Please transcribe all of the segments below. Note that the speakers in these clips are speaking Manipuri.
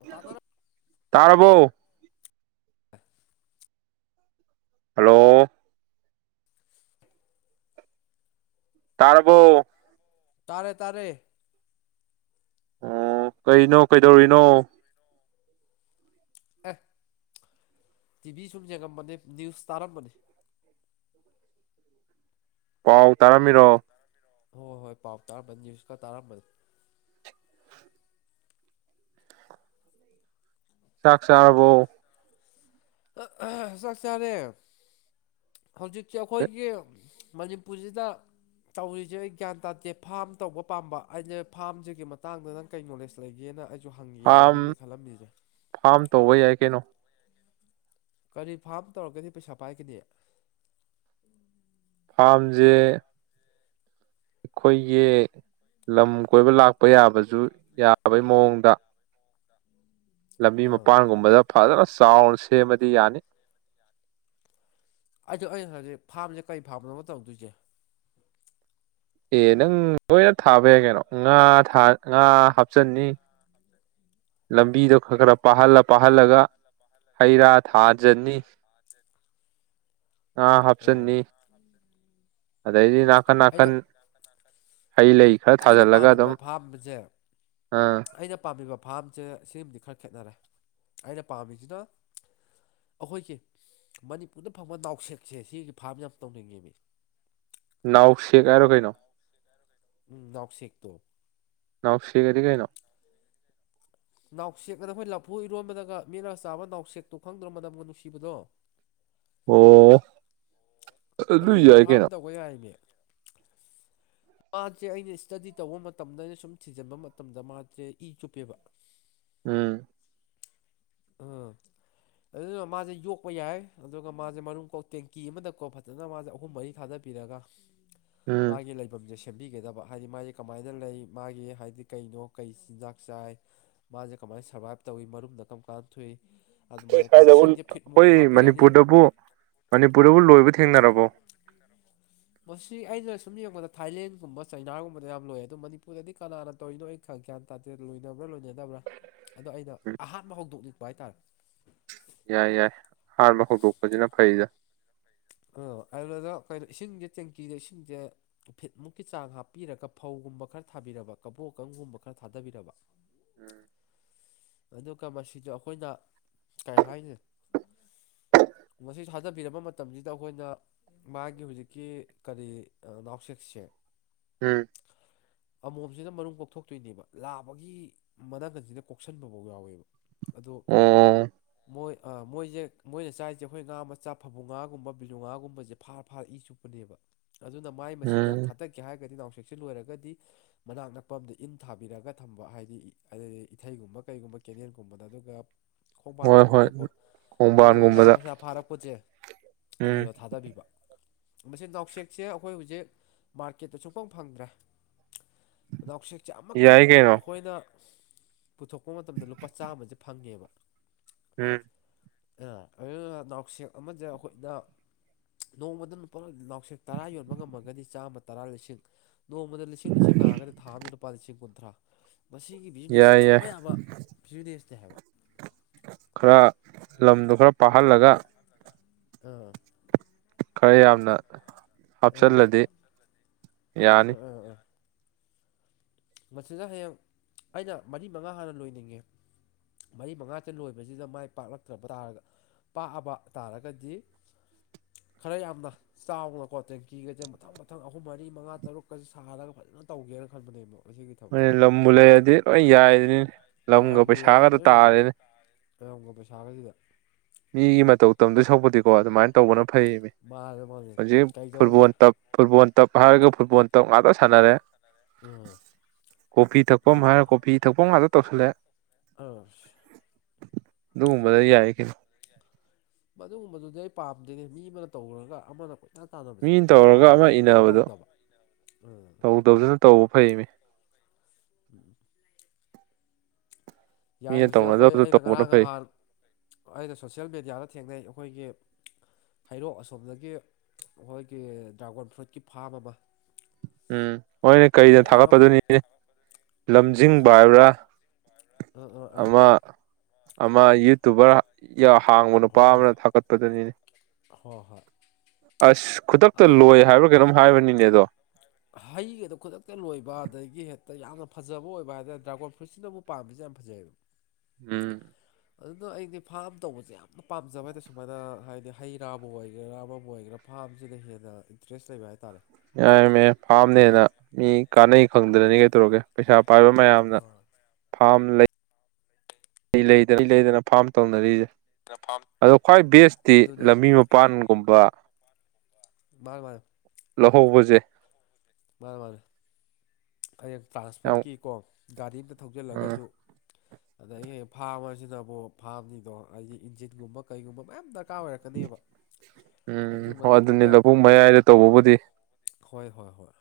ꯑꯣꯇꯥꯟꯅꯔꯣ ꯇꯥꯔꯕꯣ ꯍꯥꯜꯂꯣ ꯇꯥꯔꯕꯣ ꯇꯥꯔꯦ ꯇꯥꯔꯦ ꯑꯣ ꯀꯩꯅꯣ ꯀꯩꯗꯧꯔꯤꯅꯣ ꯑꯦ ꯇꯤꯚꯤ ꯁꯨꯝ ꯌꯦꯡꯉꯝꯕꯅꯤ ꯅ꯭ꯌꯨꯁ ꯇꯥꯔꯝꯕꯅꯤ ꯄꯥꯎ ꯇꯥꯔꯝꯃꯤꯔꯣ ꯍꯣꯏ ꯍꯣꯏ ꯄꯥꯎ ꯇꯥꯔꯝꯕꯅꯤ ꯅꯤꯌꯨꯁꯀ ꯇꯥꯔꯝꯕꯅꯤ ꯆꯥꯛ ꯆꯥꯔꯕꯣ ꯑꯍꯥ ꯆꯥꯛ ꯆꯥꯔꯦ꯫ ꯍꯧꯖꯤꯛꯁꯦ ꯑꯩꯈꯣꯏꯒꯤ ꯃꯅꯤꯄꯨꯔꯁꯤꯗ ꯇꯧꯔꯤꯁꯦ ꯑꯩ ꯒ꯭ꯌꯥꯟ ꯇꯥꯗꯦ ꯐꯥꯝ ꯇꯧꯕ ꯄꯥꯝꯕ ꯑꯩꯅ ꯐꯥꯝꯁꯤꯒꯤ ꯃꯇꯥꯡꯗ ꯅꯪ ꯀꯩ ꯅꯣꯂꯦꯖ ꯂꯩꯒꯦꯅ ꯑꯗꯨ ꯐꯥꯝ ꯍꯪꯒꯦꯅꯅꯤꯅꯦ ꯈꯜꯂꯝꯃꯤꯁꯦ ꯐꯥꯝ ꯇꯧꯕ ꯌꯥꯏ ꯀꯩꯅꯣ ꯀꯔꯤ ꯐꯥꯝ ꯇꯧꯔꯒꯗꯤ ꯄꯩꯁꯥ ꯄꯥꯏꯒꯅꯤ ꯐꯥꯝꯁꯦ ꯑꯩꯈꯣꯏꯒꯤ ꯂꯝ ꯀꯣꯏꯕ ꯂꯥꯛꯄ ꯌꯥꯕꯁꯨ ꯌꯥꯕꯩ ꯃꯑꯣꯡꯗ ꯂꯝꯕꯤ ꯑꯥ ꯃꯄꯥꯟꯒꯨꯝꯕꯗ ꯐꯖꯅ ꯆꯥꯎꯅ ꯁꯦꯝꯃꯗꯤ ꯌꯥꯅꯤ ꯑꯩꯗꯣ ꯑꯩ ꯍꯧꯖꯤꯛ ꯐꯥꯝꯖꯦ ꯀꯩ ꯐꯥꯝꯅꯣꯕ ꯇꯧꯗꯣꯏꯖꯦ ꯑꯦ ꯅꯪ ꯂꯣꯏꯅ ꯊꯥꯕ ꯌꯥꯏ ꯀꯩꯅꯣ ꯉꯥ ꯊꯥ ꯉꯥ ꯍꯥꯞꯆꯟꯅꯤ ꯂꯝꯕꯤꯗꯣ ꯈꯔ ꯈꯔ ꯄꯥꯍꯜꯂ ꯄꯥꯍꯜꯂꯒ ꯍꯩꯔꯥ ꯊꯥꯖꯟꯅꯤ [inaudible] ꯉꯥ ꯑꯣ ꯍꯥꯞꯆꯟꯅꯤ ꯑꯗꯩꯗꯤ ꯅꯥꯀꯟ ꯑꯩꯅ ꯅꯥꯀꯟ ꯍꯩ ꯂꯩ ꯈꯔ ꯑꯩꯅ ꯊꯥꯖꯤꯜꯂꯒ ꯄꯥꯝꯃꯤꯕ ꯑꯗꯨꯝ ꯐꯥꯝꯁꯦ ꯑ ꯑꯩꯅ ꯄꯥꯝꯃꯤꯕ ꯐꯥꯝꯁꯦ ꯁꯤꯃꯗꯤ ꯈꯔ ꯈꯦꯠꯅꯔꯦ ꯑꯩꯅ ꯄꯥꯝꯃꯤꯖꯤꯅ ꯑꯩꯈꯣꯏꯒꯤ ꯃꯅꯤꯄꯨꯔꯗ ꯐꯪꯕ ꯅꯥꯎꯁꯦꯛꯁꯦ ꯁꯤꯒꯤ ꯐꯥꯝ ꯌꯥꯝ ꯇꯧꯅꯤꯡꯉꯤꯃꯦ ꯅꯥꯎꯁꯦꯛ ꯍꯥꯏꯔꯣ ꯀꯩꯅꯣ ꯎꯝ ꯅꯥꯎꯁꯦꯛ ꯇꯣ ꯅꯥꯎꯁꯦꯛ ꯑꯗꯤ ꯀꯩꯅꯣ ꯅꯥꯎꯁꯦꯛ ꯑꯅ ꯑꯩꯈꯣꯏ ꯂꯐꯨ ꯏꯔꯣꯟꯕꯗꯒ ꯃꯤꯠꯂꯒ ꯆꯥꯕ ꯅꯥꯎꯁꯦꯛꯇꯣ ꯈꯪꯗ꯭ꯔꯣ ꯃꯅꯝꯒ ꯅꯨꯡꯁꯤꯕꯗꯣ ꯑꯣ ꯑꯗꯨ ꯑꯗꯨꯗꯣ ꯌꯥꯏ ꯐꯥꯝ ꯀꯩꯅꯣ ꯇꯧꯕ ꯌꯥꯏꯌꯦꯃꯤ [inaudible] ꯃꯥꯁꯦ ꯑꯩꯅ ꯏꯁꯇꯗꯤ ꯇꯧꯕ ꯃꯇꯝꯗ ꯑꯩꯅ ꯁꯨꯝ ꯊꯤꯖꯤꯟꯕ ꯃꯇꯝꯗ ꯃꯥꯁꯦ ꯏ ꯆꯨꯞꯄꯦꯕ ꯎꯝ ꯑ ꯑꯗꯨꯗꯣ ꯃꯥꯁꯦ ꯌꯣꯛꯄ ꯌꯥꯏ ꯑꯗꯨꯒ ꯃꯥꯁꯦ ꯃꯔꯨꯝ ꯀꯣꯛ ꯇꯦꯡꯀꯤ ꯑꯃꯗ ꯀꯣ ꯐꯖꯅ ꯃꯥꯁꯦ ꯑꯍꯨꯝ ꯃꯔꯤ ꯊꯥꯗꯕꯤꯔꯒ [inaudible] ꯃꯥꯒꯤ ꯂꯩꯐꯝꯁꯦ ꯁꯦ ꯁꯦꯝꯕꯤꯒꯗꯕ ꯍꯥꯏꯗꯤ ꯃꯥꯁꯦ ꯀꯃꯥꯏꯅ ꯂꯩ ꯃꯥꯒꯤ ꯍꯥꯏꯗꯤ ꯀꯩꯅꯣ ꯀꯩ ꯆꯤꯟꯖꯥꯛ ꯆꯥꯏ ꯃꯥꯁꯦ ꯀꯃꯥꯏꯅ ꯁꯔꯕꯥꯥꯏꯞ ꯇꯧꯏ ꯃꯔꯨꯝꯅ ꯀꯔꯝ ꯀꯥꯟ ꯊꯣꯛꯏ ꯈꯣꯏ ꯑꯗꯨꯃꯥꯏꯅꯀꯣ ꯁ꯭ꯋꯥꯏꯗꯕꯨ ꯏꯁꯤꯡꯁꯦ ꯐꯤꯠꯃꯨꯛ ꯑꯩꯈꯣꯏ ꯍꯥꯞꯄꯤꯔꯅꯤ ꯃꯅꯤꯄꯨꯔꯗꯕꯨ ꯃꯅꯤꯄꯨꯔꯗꯕꯨ ꯂꯣꯏꯕ ꯊꯦꯡꯅꯔꯕꯣ ꯃꯁꯤ ꯑꯩꯅ ꯁꯨꯝ ꯌꯦꯡꯕꯗ ꯊꯥꯏꯂꯦꯟꯒꯨꯝꯕ ꯆꯩꯅꯥꯒꯨꯝꯕꯗ ꯌꯥꯝ ꯂꯣꯏ ꯑꯗꯨ ꯃꯅꯤꯄꯨꯔꯗꯗꯤ ꯀꯅꯥꯅ ꯇꯧꯔꯤꯅꯣ ꯑꯩ ꯈꯪ ꯒ꯭ꯌꯥꯟ ꯇꯥꯗꯦ ꯂꯣꯏꯅꯕ꯭ꯔꯥ ꯂꯣꯏꯅꯅꯕ꯭ꯔꯥ ꯑꯗꯣ ꯑꯩꯅ ꯎꯝ ꯑꯍꯥꯟꯕ ꯍꯧꯗꯣꯛꯅꯤꯡꯕ ꯍꯥꯏꯇꯥꯔꯦ ꯌꯥꯏ ꯌꯥꯏ ꯑꯍꯥꯟꯕ ꯍꯧꯗꯣꯛꯄꯖꯤꯅ ꯐꯩꯗ ꯑꯣ ꯑꯗꯨꯗ ꯀꯩꯅꯣ ꯏꯁꯤꯡꯁꯦ ꯇꯦꯡꯀꯤꯗ ꯏꯁꯤꯡꯁꯦ ꯐꯤꯠꯃꯨꯛꯀꯤ ꯆꯥꯡ ꯍꯥꯞꯄꯤꯔꯒ ꯐꯧꯒꯨꯝꯕ ꯈꯔ ꯊꯥꯕꯤꯔꯕ ꯀꯕꯣ ꯀꯪꯒꯨꯝꯕ ꯈꯔ ꯊꯥꯗꯕꯤꯔꯕ ꯎꯝ ꯑꯗꯨꯒ ꯃꯁꯤꯗ ꯑꯩꯈꯣꯏꯅ ꯀꯩ ꯍꯥꯏꯅꯤ ꯃꯁꯤ ꯊꯥꯗꯕꯤꯔꯕ ꯃꯇꯝꯖꯤꯗ ꯑꯩꯈꯣꯏꯅ ꯃꯥꯒꯤ ꯍꯧꯖꯤꯛꯀꯤ ꯀꯔꯤ ꯅꯥꯎꯁꯦꯛꯁꯦ ꯎꯝ ꯑꯃꯣꯝꯁꯤꯅ ꯃꯔꯨꯝ ꯀꯣꯛꯊꯣꯛꯇꯨꯏꯅꯦꯕ ꯂꯥꯕꯒꯤ ꯃꯅꯒꯟꯁꯤꯅ ꯀꯣꯛ ꯁꯟꯕꯐꯧ ꯌꯥꯎꯋꯦꯕ ꯑꯗꯣ ꯑꯣ ꯃꯣꯏ ꯃꯣꯏꯁꯦ ꯃꯣꯏꯅ ꯆꯥꯏꯔꯤꯁꯦ ꯑꯩꯈꯣꯏ ꯉꯥ ꯃꯆꯥ ꯐꯕꯨꯡ ꯉꯥꯒꯨꯝꯕ ꯕꯤꯂꯨꯉꯥꯒꯨꯝꯕꯁꯦ ꯐꯥꯔ ꯐꯥꯔ ꯆꯨꯞ ꯄꯅꯦꯕ ꯑꯗꯨꯅ ꯃꯥꯏ ꯃꯆꯤꯟꯖꯥꯛ ꯎꯝ ꯊꯥꯗ ꯀꯦ ꯍꯥꯏꯔꯒꯗꯤ ꯅꯥꯎꯁꯦꯛꯁꯦ ꯂꯣꯏꯔꯒꯗꯤ ꯃꯅꯥꯛ ꯅꯛꯄ ꯑꯝꯗ ꯏꯟ ꯊꯥꯕꯤꯔꯒ ꯊꯝꯕ ꯍꯥꯏꯗꯤ ꯑꯩ ꯏꯊꯩꯒꯨꯝꯕ ꯀꯩꯒꯨꯝꯕ ꯀꯦꯅꯦꯜꯒꯨꯝꯕꯗ ꯑꯗꯨꯒ ꯍꯣꯏ ꯍꯣꯏ ꯈꯣꯡꯕꯥꯟꯒꯨꯝꯕꯗꯀꯣ ꯑꯗꯣ ꯉꯥ ꯈꯣꯡꯕꯥꯟꯒꯨꯝꯕꯗ ꯃꯆꯥ ꯐꯥꯔꯛꯄꯖꯦ ꯎꯝ ꯑꯗꯨꯗ ꯊꯥꯗꯕꯤꯕ ꯃꯁꯤ ꯅꯥꯎꯁꯦꯛꯁꯦ ꯑꯩꯈꯣꯏ ꯍꯧꯖꯤꯛ ꯃꯥꯔꯀꯦꯠꯇ ꯁꯨꯛꯐꯪ ꯐꯪꯗ꯭ꯔꯦ ꯅꯥꯎꯁꯦꯛꯁꯦ ꯑꯃꯈꯛ ꯌꯥꯏ ꯀꯩꯅꯣ ꯑꯩꯈꯣꯏꯅ ꯄꯨꯊꯣꯛꯄ ꯃꯇꯝꯗ ꯂꯨꯄꯥ ꯆꯥꯃꯁꯦ ꯐꯪꯉꯦꯕ ꯎꯝ ꯑ ꯑꯗꯨꯅ ꯅꯥꯎꯁꯦꯛ ꯑꯃꯖꯦ ꯑꯈꯣꯏꯠꯅ ꯅꯣꯡꯃꯗ ꯅꯨꯄꯥ ꯅꯥꯎꯁꯦꯛ ꯇꯔꯥ ꯌꯣꯟꯕ ꯉꯝꯃꯒꯗꯤ ꯆꯥꯝꯃ ꯇꯔꯥ ꯂꯤꯁꯤꯡ ꯅꯣꯡꯃꯗ ꯂꯤꯁꯤꯡ ꯂꯤꯁꯤꯡ ꯂꯥꯛꯑꯒꯗꯤ ꯊꯥ ꯑꯃꯗ ꯂꯨꯄꯥ ꯂꯤꯁꯤꯡ ꯀꯨꯟꯊ꯭ꯔꯥ ꯃꯁꯤꯒꯤ ꯕꯤꯖꯤꯅꯦꯁꯁ ꯌꯥꯏ ꯌꯥꯏ ꯀ ꯐꯤꯖꯤꯅꯦꯁꯅꯦ ꯍꯥꯏꯕ ꯈꯔ ꯂꯝꯗꯣ ꯈꯔ ꯄꯥꯍꯜꯂꯒ ꯑꯥ ꯈꯔ ꯌꯥꯝꯅ ꯑꯥ ꯍꯥꯞꯆꯜꯂꯗꯤ ꯌꯥꯅꯤ꯫ ꯑꯥ ꯑꯥ ꯑꯥ ꯃꯁꯤꯗ ꯍꯌꯦꯡ ꯑꯩꯅ ꯃꯔꯤ ꯃꯉꯥ ꯍꯥꯟꯅ ꯂꯣꯏꯅꯤꯡꯉꯦ꯫ ꯃꯔꯤ ꯃꯉꯥꯥꯆ ꯂꯣꯏꯕꯖꯤꯗ ꯃꯥꯏ ꯄꯥꯛꯂꯛꯇ꯭ꯔꯕ ꯇꯥꯔꯒ ꯄꯥꯑꯕ ꯇꯥꯔꯒꯗꯤ ꯈꯔ ꯌꯥꯝꯅ ꯆꯥꯎꯅꯀꯣ ꯇꯦꯡꯀꯤꯒꯖꯦ ꯃꯊꯪ ꯃꯊꯪ ꯑꯍꯨꯝ ꯃꯔꯤ ꯃꯉꯥ ꯇꯔꯨꯛꯀꯖꯤ ꯁꯥꯍꯜꯂꯒ ꯐꯖꯅ ꯇꯧꯒꯦꯅ ꯈꯟꯕꯅꯦꯃꯣ ꯍꯣꯏꯌꯦ ꯂꯝꯕꯨ ꯂꯩꯌꯗꯤ ꯂꯣꯏ ꯌꯥꯏꯗꯨꯅꯤꯅꯦ ꯂꯝꯒ ꯄꯩꯁꯥꯒꯗ ꯇꯥꯔꯦꯅꯦ꯫ ꯂ꯭ꯝꯒ ꯄꯩꯁꯥꯒꯖꯤꯗ ꯃꯤꯒꯤ ꯃꯇꯧ ꯇꯝꯗꯣꯏ ꯁꯛꯄꯨꯗꯤꯀꯣ ꯑꯗꯨꯃꯥꯏꯟ ꯇꯧꯕꯅ ꯐꯩꯌꯦꯃꯦ ꯃꯥꯅꯦ ꯃꯥꯅꯦ ꯍꯧꯖꯤꯛ ꯀꯩꯗꯧꯅꯤ ꯐꯨꯠꯕꯣꯟ ꯇꯞ ꯐꯨꯠꯕꯣꯟ ꯇꯞ ꯍꯥꯏꯔꯒ ꯐꯨꯠꯕꯣꯟ ꯇꯞ ꯉꯥꯛꯇ ꯁꯥꯟꯅꯔꯦ꯫ ꯎꯝ ꯀꯣꯐꯤ ꯊꯛꯐꯝ ꯁꯨꯝ ꯍꯥꯏꯔ ꯀꯣꯐꯤ ꯊꯛꯄꯝ ꯉꯥꯇ ꯇꯧꯁꯤꯜꯂꯦ꯫ ꯑꯁ ꯑꯗꯃꯨꯗ ꯌꯥꯏ ꯀꯩꯅꯣ ꯃꯗꯨꯒꯨꯝꯕꯗꯨꯗꯤ ꯑꯩ ꯄꯥꯝꯗꯦꯅꯦ ꯃꯤ ꯑꯃꯅ ꯇꯧꯔꯒ ꯑꯃꯅꯥ ꯅ ꯇꯥꯗꯕꯁꯦ ꯃꯤꯅ ꯑꯩꯅ ꯇꯧꯔꯒ ꯑꯃ ꯄꯥꯝꯕꯁꯤꯅ ꯃꯤꯑ ꯏꯟꯅꯕꯗꯣ ꯇꯧꯗꯕ꯫ ꯎꯝ ꯇꯧꯗꯕꯗꯨꯅ ꯇꯧꯕ ꯐꯩꯌꯦꯃꯦ꯫ ꯎꯝ ꯌꯥꯏ ꯃꯤꯅ ꯍꯨꯖꯤ ꯑꯩꯈꯣꯏ ꯇꯧꯅꯗꯕꯗꯣ ꯑꯩꯅ ꯇꯧꯕꯅ ꯉꯔꯥꯡ ꯐꯩ ꯉꯍꯥꯜ ꯑꯩꯅ ꯁꯣꯁꯦꯜ ꯃꯦꯗꯤꯌꯥꯗ ꯊꯦꯡꯅꯩ ꯑꯈꯣꯏꯒꯤ ꯍꯩꯔꯣꯛ ꯑꯁꯣꯝꯗꯒꯤ ꯑꯈꯣꯏꯒꯤ ꯗ꯭ꯔꯥꯒꯣꯟ ꯐ꯭ꯔꯨꯠꯀꯤ ꯐꯥꯝ ꯑꯃ ꯎꯝ ꯍꯣꯏꯌꯦ ꯀꯩꯗ ꯌꯥꯝꯅ ꯊꯥꯒꯠꯄꯗꯨꯅꯤ ꯑꯦ ꯂꯝꯖꯤꯡꯕ ꯍꯥꯏꯕ꯭ꯔꯥ ꯑꯥ ꯑꯥ ꯑꯥ ꯑꯃ ꯑꯃ ꯌꯨꯇꯨꯕꯔ ꯌ ꯍꯥꯡꯕ ꯅꯨꯄꯥ ꯑꯃꯅ ꯊꯥꯒꯠꯄꯗꯨꯅꯤꯅꯦ꯫ ꯍꯣ ꯍꯣꯏ ꯑꯁ ꯈꯨꯗꯛꯇ ꯑꯗꯨ ꯂꯣꯏ ꯍꯥꯏꯕ꯭ꯔꯥ ꯀꯩꯅꯣꯝ ꯍꯥꯏꯕꯅꯤꯅꯦ ꯑꯗꯣ ꯍꯩꯒꯗꯣ ꯈꯨꯗꯛꯇ ꯂꯣꯏꯕ ꯑꯗꯒꯤ ꯍꯦꯠꯇ ꯌꯥꯝꯅ ꯐꯖꯕ ꯑꯣꯏꯕ ꯍꯥꯏꯗ꯭ꯔꯠ ꯗ꯭ꯔꯥꯒꯣꯟ ꯐ꯭ꯔꯨꯠꯁꯤꯅꯃꯨ ꯄꯥꯝꯕꯁꯦ ꯌꯥꯝ ꯐꯖꯑꯦꯕ [inaudible] ꯎꯝ ꯑꯗꯨꯅ ꯑꯩꯗꯤ ꯐꯥꯝ ꯇꯧꯕꯖꯦ ꯌꯥꯝꯅ ꯄꯥꯝꯖꯕ ꯍꯥꯏꯗꯦ ꯁꯨꯃꯥꯅ ꯍꯥꯏꯗꯤ ꯍꯩ ꯔꯥꯕꯨ ꯑꯣꯏꯒꯦꯔꯥ ꯑꯃꯕꯨ ꯑꯣꯏꯒꯦꯔꯞ ꯐꯥꯕꯖꯤꯗ ꯍꯦꯟꯅ ꯏꯟꯇ꯭ꯔꯦꯁ ꯂꯩꯕ ꯍꯥꯏꯇꯥꯔꯦ꯫ ꯌꯥꯌꯦꯃꯦꯌ ꯐꯥꯝꯅ ꯍꯦꯟꯅ ꯃꯤ ꯀꯥꯟꯅꯩ ꯈꯪꯗꯅꯅꯤ ꯀꯩꯇꯣꯔꯒꯦ ꯄꯩꯁꯥ ꯄꯥꯏꯕ ꯃꯌꯥꯝꯅ ꯑꯥ ꯐꯥꯝ ꯂꯩ꯫ ꯏꯂꯩꯗ ꯏ ꯂꯩꯗꯅ ꯐꯥꯝ ꯇꯧꯅꯔꯤꯖꯦ ꯑꯗꯣ ꯈ꯭ꯋꯥꯏ ꯕꯦꯁꯇꯤ ꯑꯗꯨꯅꯦ ꯂꯝꯕꯤ ꯃꯞ ꯄꯥꯟꯒꯨꯝꯕ꯫ ꯃꯥꯌ ꯃꯥꯌ ꯂꯧꯍꯧꯕꯖꯦ꯫ ꯃꯥꯅꯦ ꯃꯥꯅꯦ꯫ ꯈꯌꯦꯡ ꯌꯥꯝ ꯇ꯭ꯔꯥꯟꯁꯄꯣꯠꯀꯤꯀꯣ ꯒꯥꯔꯤ ꯑꯝꯗ ꯎꯝ ꯊꯧꯖꯤꯜꯂꯒꯖꯨ ꯑꯗꯑꯦ ꯐꯥꯝꯍꯖꯤꯅꯕꯣ ꯐꯥꯝꯅꯤꯗꯣ ꯑꯥꯏꯗꯤ ꯏꯟꯖꯤꯟꯒꯨꯝꯕ ꯀꯩꯒꯨꯝꯕ ꯃꯌꯥꯝ ꯅꯛ ꯀꯥ ꯑꯣꯏꯔꯛꯀꯅꯦꯕ ꯑꯗꯨ ꯎꯝ ꯍꯣꯏ ꯑꯗꯨꯅꯤ ꯃꯇꯝꯗꯨꯗ ꯂꯧꯕꯨꯛ ꯃꯌꯥꯏꯗ ꯇꯧꯕꯕꯨꯗꯤ ꯍꯣꯏ ꯍꯣ ꯍꯣꯏ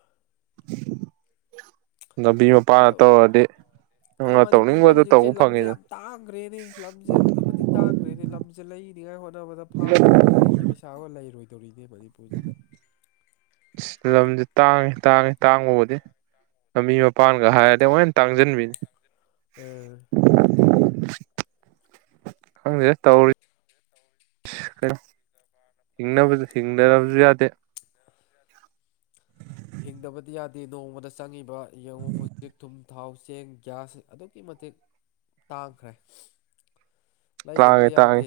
ꯂꯝꯕꯤ ꯃꯄꯥ ꯑꯗꯣ ꯇꯧꯔꯗꯤ꯫ ꯑꯗꯣ ꯅꯪꯅ ꯃꯥꯅꯤꯄꯨꯗ ꯇꯧꯅꯤꯡꯕꯗꯣ ꯍꯧꯖꯤꯛꯁꯦ ꯇꯧꯕ ꯂꯝꯖꯦ ꯐꯪꯉꯤꯗ ꯌꯥꯝ ꯇꯥꯡꯒ꯭ꯔꯦꯅꯦ ꯂꯝꯖꯦ ꯑꯗꯨꯛꯀꯤ ꯃꯇꯤꯛ ꯇꯥꯡꯈ꯭ꯔꯦꯅꯦ ꯂꯝꯖ ꯁꯦ ꯂꯩꯅꯤꯉꯥꯏ ꯍꯣꯠꯅꯕꯗ ꯐꯥꯝ ꯇꯧꯅꯤꯡꯉꯥꯏꯒꯤ ꯄꯩꯁꯥꯒ ꯂꯩꯔꯣꯏꯗꯧꯔꯤꯅꯦ ꯃꯅꯤꯄꯨꯔꯁꯤꯗ꯫ ꯂꯝꯁꯦ ꯇꯥꯡꯉꯤ ꯇꯥꯡꯉꯤ ꯇꯥꯡꯕꯕꯨꯗꯤ꯫ ꯂꯝꯕꯤ ꯃꯄꯥꯟꯒ ꯍꯥꯏꯔꯗꯤ ꯑꯃꯨꯛꯍꯦꯟ ꯇꯥꯡꯁꯤꯟꯕꯤꯅꯤ ꯎꯝ ꯈꯪꯗꯦ ꯇꯧꯔꯤ ꯍꯤꯡꯅꯕ ꯍꯤꯡꯗꯕꯁꯨ ꯌꯥꯗꯦ ꯍꯤꯡꯗꯕꯗꯤ ꯌꯥꯗꯦ ꯅꯣꯡꯃꯗ ꯆꯪꯉꯤꯕ ꯌꯦꯡꯉꯨ ꯍꯧꯖꯤꯛ ꯊꯨꯝ ꯊꯥꯎ ꯆꯦꯡ ꯒ꯭ꯌꯥꯁ ꯑꯗꯨꯛꯀꯤ ꯃꯇꯤꯛ ꯇꯥꯡꯈ꯭ꯔꯦ ꯇꯥꯡꯉꯦ ꯂꯩꯗꯕꯗꯤ ꯇꯥꯡꯉꯦ ꯌꯥꯗꯦ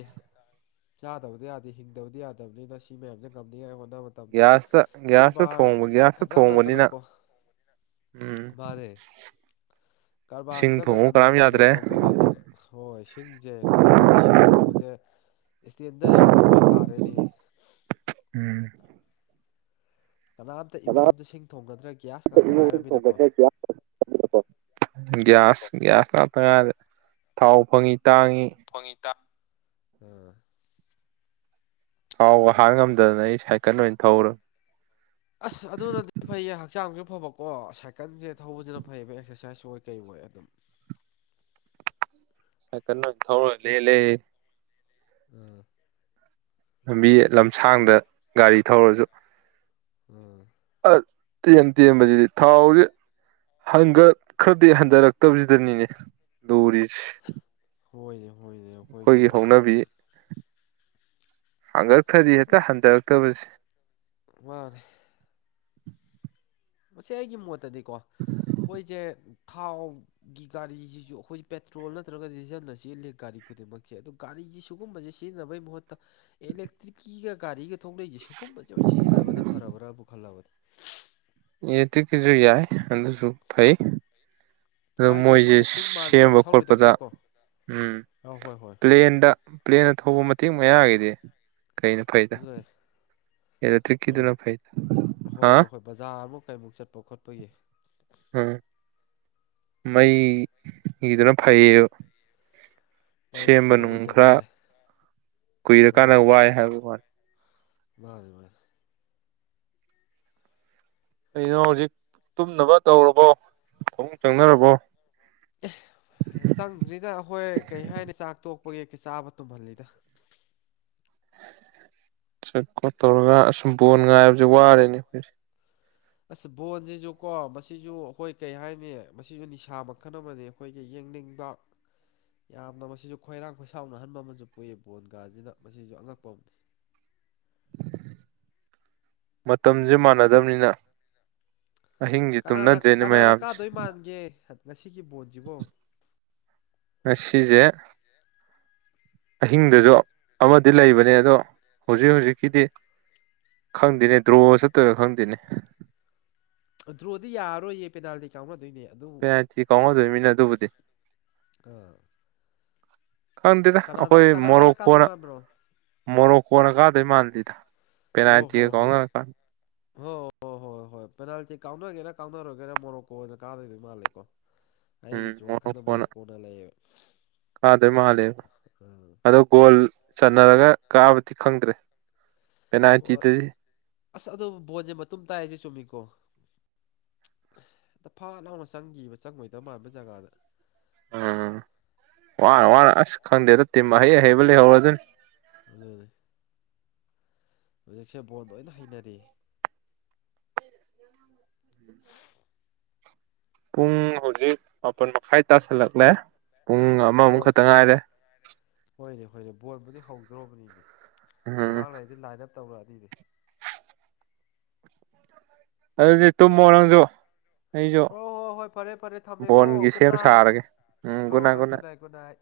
ꯆꯥꯗꯕꯗꯤ ꯌꯥꯗꯦ ꯍꯤꯡꯗꯕꯗꯤ ꯌꯥꯗꯕꯅꯤꯅ ꯁꯤ ꯃꯌꯥꯝꯁꯦ ꯉꯝꯅꯤꯡꯉꯥꯏ ꯍꯣꯠꯅꯕ ꯃꯇꯝꯗ ꯒ꯭ꯌꯥꯁꯇ ꯒ꯭ꯌꯥꯁꯇ ꯀꯔꯕꯥꯔ ꯊꯣꯡꯕ ꯒ꯭ꯌꯥꯁꯇ ꯇꯪ ꯊꯣꯡꯕꯅꯤꯅ ꯅꯠꯇꯅꯀꯣ ꯎꯝ ꯀꯔꯕꯥꯔ ꯁꯤꯡ ꯈꯠꯇ ꯊꯣꯡꯕ ꯅꯠꯇꯅ ꯀꯅꯥꯝ ꯑꯩꯈꯣꯏꯁꯦ ꯌꯥꯗ꯭ꯔꯦ ꯇꯧꯗꯕ ꯌꯥꯗꯦꯕ ꯍꯣꯏ ꯁꯤꯡꯁꯦ ꯍꯧꯖꯤꯛꯀꯥꯟꯗꯤ ꯁꯤꯡ ꯊꯣꯡꯕꯁꯦ ꯏꯁꯇꯦꯟꯗ ꯌꯥꯎꯗꯕ ꯑꯣꯏꯅ ꯇꯥꯔꯦꯅꯦꯍꯦ ꯎꯝ ꯀꯅꯥꯝꯇ ꯏꯃꯨꯡ ꯑꯃꯝꯇ ꯁꯤꯡ ꯊꯣꯡꯒꯗ꯭ꯔꯦ ꯒ꯭ꯌꯥꯁ ꯉꯥꯛꯇ ꯉꯥꯏꯔꯝꯃꯤꯅꯀꯣ ꯒ꯭ꯌꯥꯁ ꯒ꯭ꯌꯥꯁ ꯉꯥꯛꯇ ꯉꯥꯏꯗ ꯊꯥꯎ ꯐꯪꯉꯤ ꯇꯥꯡꯉꯤ ꯐꯅꯤꯇꯥ ꯎꯝ [inaudible] ꯊꯥꯎꯒ ꯍꯥꯟ ꯉꯝꯗꯗꯅ ꯑꯩ ꯁꯥꯏꯀꯜ ꯑꯣꯏꯅ ꯊꯧꯔꯝ ꯑꯁ ꯑꯗꯨꯅꯗꯤ ꯐꯩꯌꯦ ꯍꯛꯆꯥꯡꯁꯨ ꯐꯕꯀꯣ ꯁꯥꯏꯀꯜꯁꯦ ꯊꯧꯕꯁꯤꯅ ꯐꯩꯌꯦꯕ ꯑꯦꯛꯁꯔꯁꯥꯏꯖ ꯑꯣꯏ ꯀꯩ ꯑꯣꯏ ꯑꯗꯨꯝ ꯁꯥꯏꯀꯜ ꯑꯣꯏꯅꯥ ꯊꯧꯔ ꯂꯦꯜꯂꯦ ꯑꯥ ꯂꯝꯕꯤ ꯂꯝꯁꯥꯡꯗ ꯒꯥꯔꯤ ꯊꯧꯔꯁꯨ ꯎꯝ ꯑ ꯇꯦꯟ ꯇꯦꯟꯕꯕꯁꯤꯗꯤ ꯊꯥꯎ ꯖꯤ ꯍꯟꯒꯠ ꯈ꯭ꯔꯗꯤ ꯍꯟꯊꯔꯛꯇꯕꯁꯤꯗꯅꯤꯅꯦ ꯂꯨꯔꯤꯁꯦ ꯍꯣꯏꯌꯦ ꯍꯣꯏꯌꯦ ꯑꯩꯈꯣꯏꯒꯤ ꯍꯧꯅꯕꯤ ꯍꯥꯡꯒꯠꯈ꯭ꯔꯗꯤ ꯍꯦꯛꯇ ꯍꯟꯊꯔꯛꯇꯕꯁꯦ ꯃꯥꯅꯦ ꯃꯁꯤ ꯑꯩꯒꯤ ꯃꯣꯠꯇꯗꯤꯀꯣ ꯑꯩꯈꯣꯏꯁꯦ ꯊꯥꯎ ꯒꯤ ꯒꯥꯔꯤꯁꯤꯁꯨ ꯑꯩꯈꯣꯏ ꯄꯦꯇ꯭ꯔꯣꯜ ꯅꯠꯇ꯭ꯔꯒ ꯗꯤꯖꯜꯅ ꯆꯦꯜꯂꯤ ꯒꯥꯔꯤ ꯈꯨꯗꯤꯡꯃꯛꯁꯦ ꯑꯗꯨ ꯒꯥꯔꯤꯁꯤ ꯁꯤꯒꯨꯝꯕꯁꯤ ꯁꯤꯖꯤꯟꯅꯕꯒꯤ ꯃꯍꯨꯠꯇ ꯑꯦꯂꯦꯛꯇ꯭ꯔꯤꯛꯀꯤꯒ ꯒꯥꯔꯤꯒ ꯊꯣꯛꯂꯩꯁꯦ ꯁꯨꯒꯨꯝꯕꯁꯦꯑꯣꯏꯅ ꯁꯤꯖꯤꯟꯅꯕꯅ ꯐꯔꯕ꯭ꯔꯥꯕꯨ ꯈꯜꯂꯕꯅꯦ ꯌꯦꯂꯦꯛꯇꯤꯛꯀꯤꯁꯨ ꯌꯥꯏ ꯑꯗꯨꯁꯨ ꯐꯩ ꯑꯗꯨ ꯍꯥꯏꯗꯤ ꯃꯣꯏꯁꯦ ꯑꯩꯈꯣꯏꯅ ꯆꯤꯡ ꯃꯥꯟꯅ ꯌꯥꯝ ꯁꯦꯝꯕ ꯈꯣꯠꯄꯗ ꯊꯧꯔꯣꯏꯗꯕꯅꯤꯅꯀꯣ ꯎ ꯑꯥ ꯍꯣꯏ ꯍꯣꯏ ꯄ꯭ꯂꯦꯟꯗ ꯄ꯭ꯂꯦꯟꯅ ꯊꯧꯕ ꯃꯇꯦꯛ ꯃꯌꯥꯒꯤꯗꯤ ꯀꯩꯅꯣ ꯑꯗꯨꯦ [inaudible] ꯍꯣꯏ ꯐꯩꯗ ꯍꯥ ꯍꯣꯏ ꯍꯣꯏ ꯕꯖꯥꯔ ꯑꯃꯨꯛ ꯀꯩꯃꯨꯛ ꯆꯠꯄ ꯈꯣꯠꯄꯒꯤ ꯎꯝ ꯃꯩꯗꯨꯅ ꯐꯩꯌꯦꯕ ꯁꯦꯝꯕ ꯄꯩꯒꯤꯁꯤꯅ ꯅꯨꯡ ꯑꯣꯏꯖꯕ ꯈꯔ ꯑꯃ ꯂꯩ ꯀꯨꯏꯔꯀꯥꯟꯗ ꯎꯝ ꯋꯥꯏ ꯍꯥꯏꯕ ꯋꯥꯅꯤ ꯃꯥꯅꯤ ꯃꯥꯅꯤ ꯀꯩꯗꯣꯏꯅꯣ ꯍꯧꯖꯤꯛ ꯇꯨꯝꯅꯕ ꯇꯧꯔꯕꯣ ꯐꯃꯨꯡ ꯆꯪꯅꯔꯕꯣ ꯑꯦ ꯆꯪꯗ꯭ꯔꯤꯗ ꯑꯩꯈꯣꯏ ꯀꯩ ꯍꯥꯏꯅꯤ ꯆꯥꯛ ꯇꯣꯛꯄꯒꯤ ꯆꯥꯕ ꯇꯨꯝꯍꯜꯂꯤꯗ ꯁꯀꯣ ꯇꯧꯔꯒ ꯑꯁꯨꯝ ꯕꯣꯟ ꯉꯥꯏꯕꯕꯁꯤꯦ ꯋꯥꯔꯦꯅꯦ ꯑꯩꯈꯣꯏꯁꯦ [inaudible] ꯑꯁ ꯕꯣꯟꯁꯤꯁꯨ ꯀꯣ ꯃꯁꯤꯁꯨ ꯑꯩꯈꯣꯏ ꯀꯩ ꯍꯥꯏꯅꯤ ꯃꯁꯤꯁꯨ ꯅꯤꯁꯥ ꯃꯈꯜ ꯑꯃꯅꯦ ꯑꯩꯈꯣꯏꯒꯤ ꯌꯦꯡꯅꯤꯡꯕ ꯌꯥꯝꯅ ꯃꯁꯤꯁꯨ ꯈꯣꯏꯔꯥꯡ ꯈꯣꯏꯁꯥꯎꯅꯍꯟꯕ ꯑꯃꯁꯨ ꯄꯣꯛꯏ ꯕꯣꯟꯒꯥꯁꯤꯅ ꯃꯁꯤꯁꯨ ꯑꯉꯛꯄ ꯑꯝꯅꯤ ꯃꯇꯝꯁꯦ ꯃꯥꯟꯅꯗꯝꯅꯤꯅ ꯀꯅꯥꯅ ꯀꯅꯥꯅ ꯃꯌꯥꯝꯁꯦ ꯀꯥꯗꯣꯏ ꯃꯥꯟꯒꯦ ꯉꯁꯤꯒꯤ ꯕꯣꯟꯁꯤꯕꯣ ꯉꯁꯤꯁꯦ ꯑꯍꯤꯡꯗꯁꯨ ꯑꯃꯗꯤ ꯂꯩꯕꯅꯦ ꯑꯗꯣ ꯍꯧꯖꯤꯛ ꯍꯧꯖꯤꯛꯀꯤꯗꯤ ꯈꯪꯗꯦꯅꯦ ꯗ꯭ꯔꯣ ꯆꯠꯇꯒ ꯈꯪꯗꯦꯅꯦ ꯑꯗꯨ꯭ꯔꯣꯗꯤ ꯌꯥꯔꯣꯏꯌꯦ ꯄꯦꯅꯥꯜꯗꯤ ꯀꯥꯎꯅꯗꯣꯏꯅꯦ ꯑꯗꯨꯕꯨ ꯄꯦꯅꯥꯜꯇꯤ ꯀꯥꯎꯅꯗꯣꯏꯃꯤꯅ ꯑꯗꯨꯕꯨꯗꯤ ꯑꯥ ꯈꯪꯗꯦꯗ ꯀꯅꯥꯗ ꯑꯩꯈꯣꯏ ꯀꯅꯥꯗꯅ ꯃꯣꯔꯣꯛ ꯀꯥꯗꯣꯏ ꯀꯣꯟꯅ ꯃꯥꯟꯕ꯭ꯔꯣ ꯃꯣꯔꯣꯛ ꯀꯣꯟꯅ ꯀꯥꯗꯣꯏ ꯃꯥꯟꯗꯦꯗ ꯑꯣ ꯍꯣ ꯍꯣꯏ ꯍ ꯍꯣ ꯍꯣꯏ ꯑ ꯍꯣꯏ ꯄꯦꯅꯥꯜꯇꯤ ꯀꯥꯎꯅꯒꯦꯔꯥ ꯀꯥꯎꯅꯔꯣꯏꯒꯦꯔꯥ ꯃꯣꯔꯣꯛꯀꯣꯅ ꯀꯥꯗꯣꯏꯗꯤ ꯃꯥꯜꯂꯦꯀꯣ ꯎꯝ ꯑꯩꯒꯤꯁꯨ ꯋꯥꯈꯟꯗ ꯃꯣꯔꯣꯛꯀꯣꯅ ꯃꯔꯣꯔꯣꯛ ꯀꯣꯟꯅ ꯂꯩꯌꯦꯕ ꯀꯥꯗꯣꯏ ꯃꯥꯜꯂꯦꯕ ꯑꯥ ꯑꯗꯣ ꯒꯣꯜ ꯆꯟꯅꯔꯒ ꯀꯥꯕꯗꯤ ꯈꯪꯗ꯭ꯔꯦ ꯍꯣꯏ ꯄꯅꯥꯇꯤꯗꯗꯤ ꯑꯁ ꯑꯗꯨ ꯕꯣꯟꯁꯦ ꯃꯇꯨꯝ ꯇꯥꯏꯁꯦ ꯆꯨꯝꯃꯤꯀꯣ ꯗ ꯐꯥ ꯂꯥꯎꯅ ꯆꯪꯈꯤꯕ ꯆꯪꯉꯣꯏꯗꯕ ꯃꯥꯟꯕ ꯖꯒꯥꯗ ꯎꯝ ꯋꯥꯔ ꯑꯗꯨꯅ ꯋꯥꯔ ꯑꯁ ꯈꯪꯗꯦꯗ ꯇꯤꯝ ꯑꯍꯩ ꯑꯍꯩꯕ ꯂꯩꯍꯧꯔ ꯑꯗꯨꯅꯤ ꯑ ꯑꯗꯨꯦ ꯍꯧꯖꯤꯛꯁꯦ ꯕꯣꯟ ꯂꯣꯏꯅ ꯍꯩꯅꯔꯤ ꯄꯨꯡ ꯍꯧꯖꯤꯛ ꯃꯥꯄꯜ ꯃꯈꯥꯏ ꯇꯥꯁꯜꯂꯛꯂꯦ ꯄꯨꯡ ꯑꯃꯃꯨꯛ ꯍꯣꯏ ꯈꯛꯇ ꯉꯥꯏꯔꯦ ꯍꯣꯏꯅꯦ ꯍꯣꯏꯅꯦ ꯕꯣꯔꯜꯕꯨꯗꯤ ꯍꯧꯗ꯭ꯔꯣꯕꯅꯤꯅꯦ ꯎꯝ ꯉꯥꯏꯍꯥꯛ ꯂꯩꯗꯤ ꯂꯥꯏꯅ ꯇꯧꯔꯛꯑꯗꯤ ꯑꯗꯨꯗꯤ ꯇꯨꯝꯃꯣ ꯅꯪꯖꯨ ꯑꯩꯁꯨ ꯍꯣꯏ ꯍꯣꯏ ꯍꯣꯏ ꯐꯔꯦ ꯐꯔꯦ ꯊꯝꯃꯦꯀꯣ ꯕꯣꯟꯒꯤ ꯁꯦꯝ ꯒꯨꯗ ꯅꯥꯏꯠ ꯁꯥꯔꯒꯦ ꯎꯝ ꯍꯣꯏ ꯒꯨꯅꯥꯏꯠ ꯍꯣꯏ good night good night good night